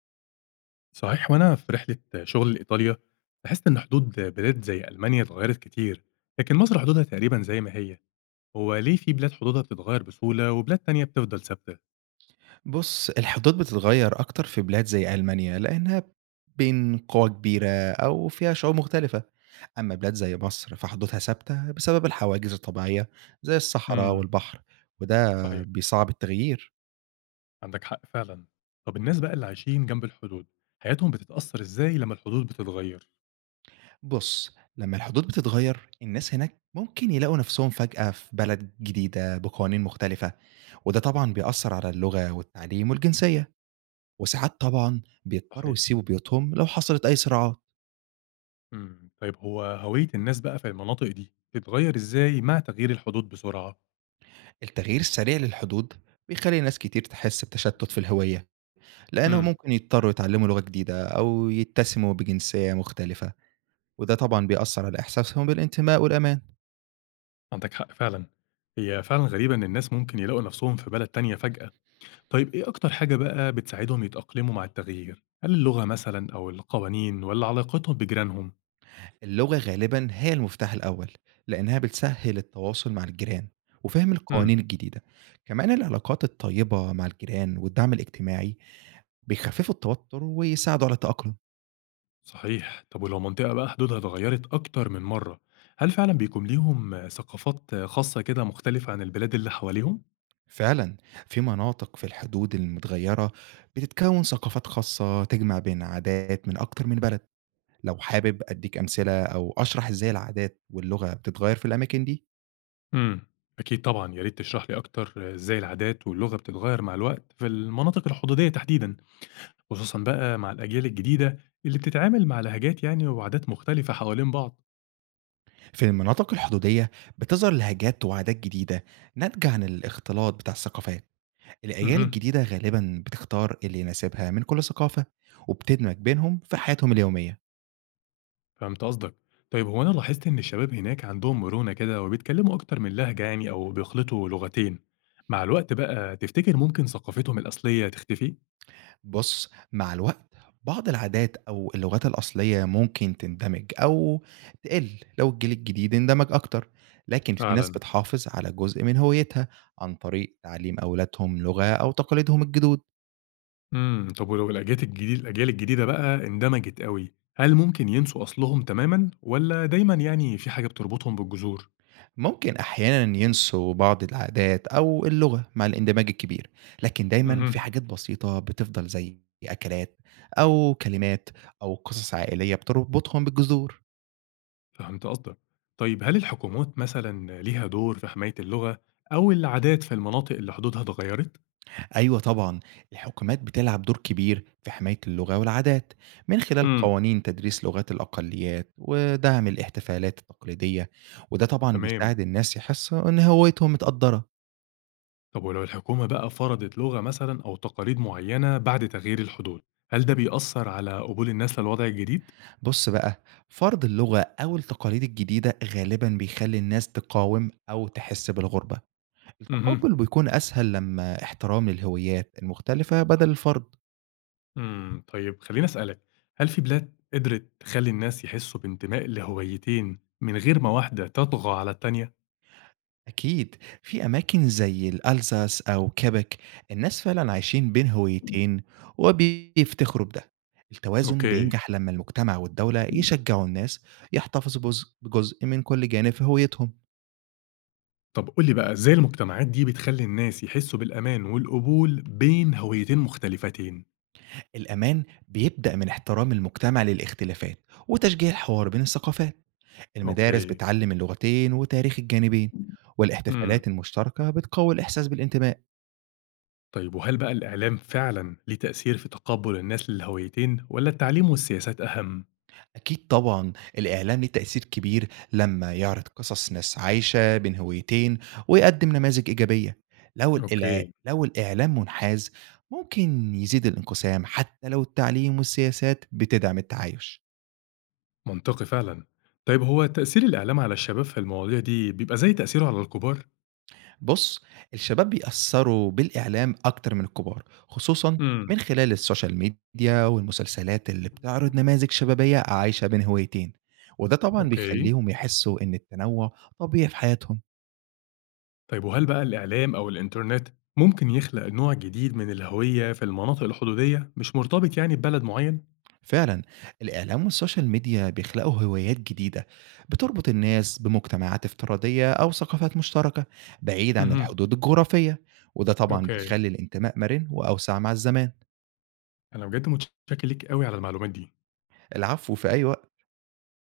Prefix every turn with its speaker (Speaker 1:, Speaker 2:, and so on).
Speaker 1: صحيح، وأنا في رحلة شغل لإيطاليا لاحظت إن حدود بلاد زي ألمانيا اتغيرت كتير، لكن مصر حدودها تقريبا زي ما هي. هو ليه في بلاد حدودها بتتغير بسهولة وبلاد تانية بتفضل ثابتة؟
Speaker 2: بُص، الحدود بتتغيّر أكتر في بلاد زي ألمانيا، لأنها بين قوى كبيرة أو فيها شعوب مختلفة. أما بلاد زي مصر فحدودها ثابتة بسبب الحواجز الطبيعية زي الصحراء
Speaker 1: امم
Speaker 2: والبحر، وده
Speaker 1: صحيح،
Speaker 2: بيصعب التغيير.
Speaker 1: عندك حق فعلا. طب الناس بقى اللي عايشين جنب الحدود حياتهم بتتأثر إزاي لما الحدود بتتغير؟
Speaker 2: بُص، لمّا الحدود بتتغيّر، الناس هناك ممكن يلاقوا نفسهم فجأة في بلد جديدة بقوانين مختلفة، وده طبعًا بيأثّر على اللغة والتعليم والجنسية، وساعات طبعًا بيضطروا
Speaker 1: صحيح.
Speaker 2: يسيبوا بيوتهم لو حصلت أي صراعات.
Speaker 1: طيب هو هوية الناس بقى في المناطق دي بتتغير إزاي مع تغيير الحدود بسرعة؟
Speaker 2: التغيير السريع للحدود بيخلي ناس كتير تحس بتشتت في الهوية لأنهم
Speaker 1: امم
Speaker 2: ممكن يضطروا يتعلموا لغة جديدة أو يتسموا بجنسية مختلفة، وده طبعا بيأثر على إحساسهم بالانتماء والأمان.
Speaker 1: عندك حق فعلا. هي فعلا غريبة إن الناس ممكن يلاقوا نفسهم في بلد تانية فجأة. طيب إيه أكتر حاجة بقى بتساعدهم يتأقلموا مع التغيير؟ هل اللغة مثلًا أو القوانين والّا علاقتهم بجيرانهم؟
Speaker 2: اللغة غالبا هي المفتاح الأول لأنها بتسهل التواصل مع الجيران وفهم
Speaker 1: إمم.
Speaker 2: القوانين الجديدة. كمان العلاقات الطيبة مع الجيران والدعم الاجتماعي بيخففوا التوتر ويساعدوا على التأقلم.
Speaker 1: صحيح، طب ولو منطقة بقى حدودها اتغيرت أكتر من مرة، هل فعلًا بيكون ليهم ثقافات خاصة كده مختلفة عن البلاد اللي حواليهم؟
Speaker 2: فعلا، في مناطق في الحدود المتغيرة بتتكون ثقافات خاصة تجمع بين عادات من أكتر من بلد. لو حابب أديك أمثلة أو أشرح إزاي العادات واللغة بتتغير في الأماكن دي.
Speaker 1: إمم. أكيد طبعًا، يا ريت تشرح لي أكتر، إزاي العادات واللغة بتتغير مع الوقت في المناطق الحدودية تحديدًا، خصوصًا بقى مع الأجيال الجديدة اللي بتتعامل مع لهجات يعني وعادات مختلفة حوالين بعض.
Speaker 2: في المناطق الحدودية بتظهر لهجات وعادات جديدة ناتجة عن الاختلاط بتاع الثقافات. الأجيال
Speaker 1: اهم.
Speaker 2: الجديدة غالبا بتختار اللي يناسبها من كل ثقافة وبتدمج بينهم في حياتهم اليومية.
Speaker 1: فهمت قصدك. طيب هو أنا لاحظت إن الشباب هناك عندهم مرونة كده وبيتكلموا أكتر من لهجة يعني أو بيخلطوا لغتين. مع الوقت بقى تفتكر ممكن ثقافتهم الأصلية تختفي؟
Speaker 2: بُص، مع الوقت بعض العادات أو اللغات الأصلية ممكن تندمج أو تقِل لو الجيل الجديد اندمج أكتر، لكن في ناس
Speaker 1: فعلا.
Speaker 2: بتحافظ على جزء من هويتها عن طريق تعليم أولادهم لغة أو تقاليدهم الجدود.
Speaker 1: طب ولو الأجيال الجديدة بقى اندمجت قوي، هل ممكن ينسوا أصلهم تماما ولا دايما يعني في حاجة بتربطهم بالجذور؟
Speaker 2: ممكن أحيانًا ينسوا بعض العادات أو اللغة مع الاندماج الكبير، لكن دايمًا في
Speaker 1: امم
Speaker 2: حاجات بسيطة بتفضل زي أكلات أو كلمات أو قصص عائلية بتربطهم بالجذور.
Speaker 1: فهمت قصدك. طيب هل الحكومات مثلا ليها دور في حماية اللغة أو العادات في المناطق اللي حدودها اتغيرت؟
Speaker 2: أيوه طبعًا، الحكومات بتلعب دور كبير في حماية اللغة والعادات، من خلال
Speaker 1: امم
Speaker 2: قوانين تدريس لغات الأقليات ودعم الاحتفالات التقليدية، وده طبعًا
Speaker 1: تمام.
Speaker 2: بيساعد الناس يحسّوا إن هويتهم متقدّرة.
Speaker 1: طب ولو الحكومة بقى فرضت لغة مثلا أو تقاليد معينة بعد تغيير الحدود، هل ده بيأثر على قبول الناس للوضع الجديد؟
Speaker 2: بُص بقى، فرض اللغة أو التقاليد الجديدة غالبًا بيخلّي الناس تقاوم أو تحس بالغُربة،
Speaker 1: اهم.
Speaker 2: التقبُّل بيكون أسهل لمّا احترام للهويات المختلفة بدل الفرض.
Speaker 1: طيب خليني أسألك، هل في بلاد قدرت تخلي الناس يحسوا بانتماء لهويتين من غير ما واحدة تطغى على التانية؟
Speaker 2: أكيد، في أماكن زي الألزاس أو كيبك الناس فعلا عايشين بين هويتين وبيفتخروا بده. التوازن
Speaker 1: أوكي.
Speaker 2: بينجح لما المجتمع والدولة يشجعوا الناس يحتفظوا بجزء من كل جانب في هويتهم.
Speaker 1: طب قول لي بقى إزاي المجتمعات دي بتخلي الناس يحسوا بالأمان والقبول بين هويتين مختلفتين؟
Speaker 2: الأمان بيبدأ من احترام المجتمع للاختلافات وتشجيع الحوار بين الثقافات. المدارس
Speaker 1: أوكي.
Speaker 2: بتعلم اللغتين وتاريخ الجانبين
Speaker 1: امم
Speaker 2: والاحتفالات المشتركة بتقوي الإحساس بالانتماء.
Speaker 1: طيب وهل بقى الإعلام فعلا ليه تأثير في تقبل الناس للهويتين ولا التعليم والسياسات أهم؟
Speaker 2: أكيد طبعًا، الإعلام ليه تأثير كبير لمّا يعرض قصص ناس عايشة بين هويتين ويقدم نماذج إيجابية،
Speaker 1: أوكي،
Speaker 2: لو الإعلام منحاز ممكن يزيد الانقسام حتى لو التعليم والسياسات بتدعم التعايش.
Speaker 1: منطقي فعلًا. طيب هو تأثير الإعلام على الشباب في المواضيع دي بيبقى زي تأثيره على الكبار؟
Speaker 2: بُص، الشباب بيأثّروا بالإعلام أكتر من الكبار، خصوصًا
Speaker 1: إمم،
Speaker 2: من خلال السوشيال ميديا والمسلسلات اللي بتعرض نماذج شبابية عايشة بين هويتين، وده طبعًا
Speaker 1: أوكي.
Speaker 2: بيخلّيهم يحسّوا إن التنوع طبيعي في حياتهم.
Speaker 1: طيب وهل بقى الإعلام أو الإنترنت ممكن يخلق نوع جديد من الهوية في المناطق الحدودية مش مرتبط يعني ببلد معين؟
Speaker 2: فعلا، الإعلام والسوشيال ميديا بيخلقوا هوايات جديدة بتربط الناس بمجتمعات افتراضية أو ثقافات مشتركة بعيد عن
Speaker 1: اهم،
Speaker 2: الحدود الجغرافية، وده طبعا
Speaker 1: أوكي.
Speaker 2: بيخلي الانتماء مرن وأوسع مع الزمان.
Speaker 1: أنا بجد متشكر ليك أوي على المعلومات دي.
Speaker 2: العفو، في أي وقت.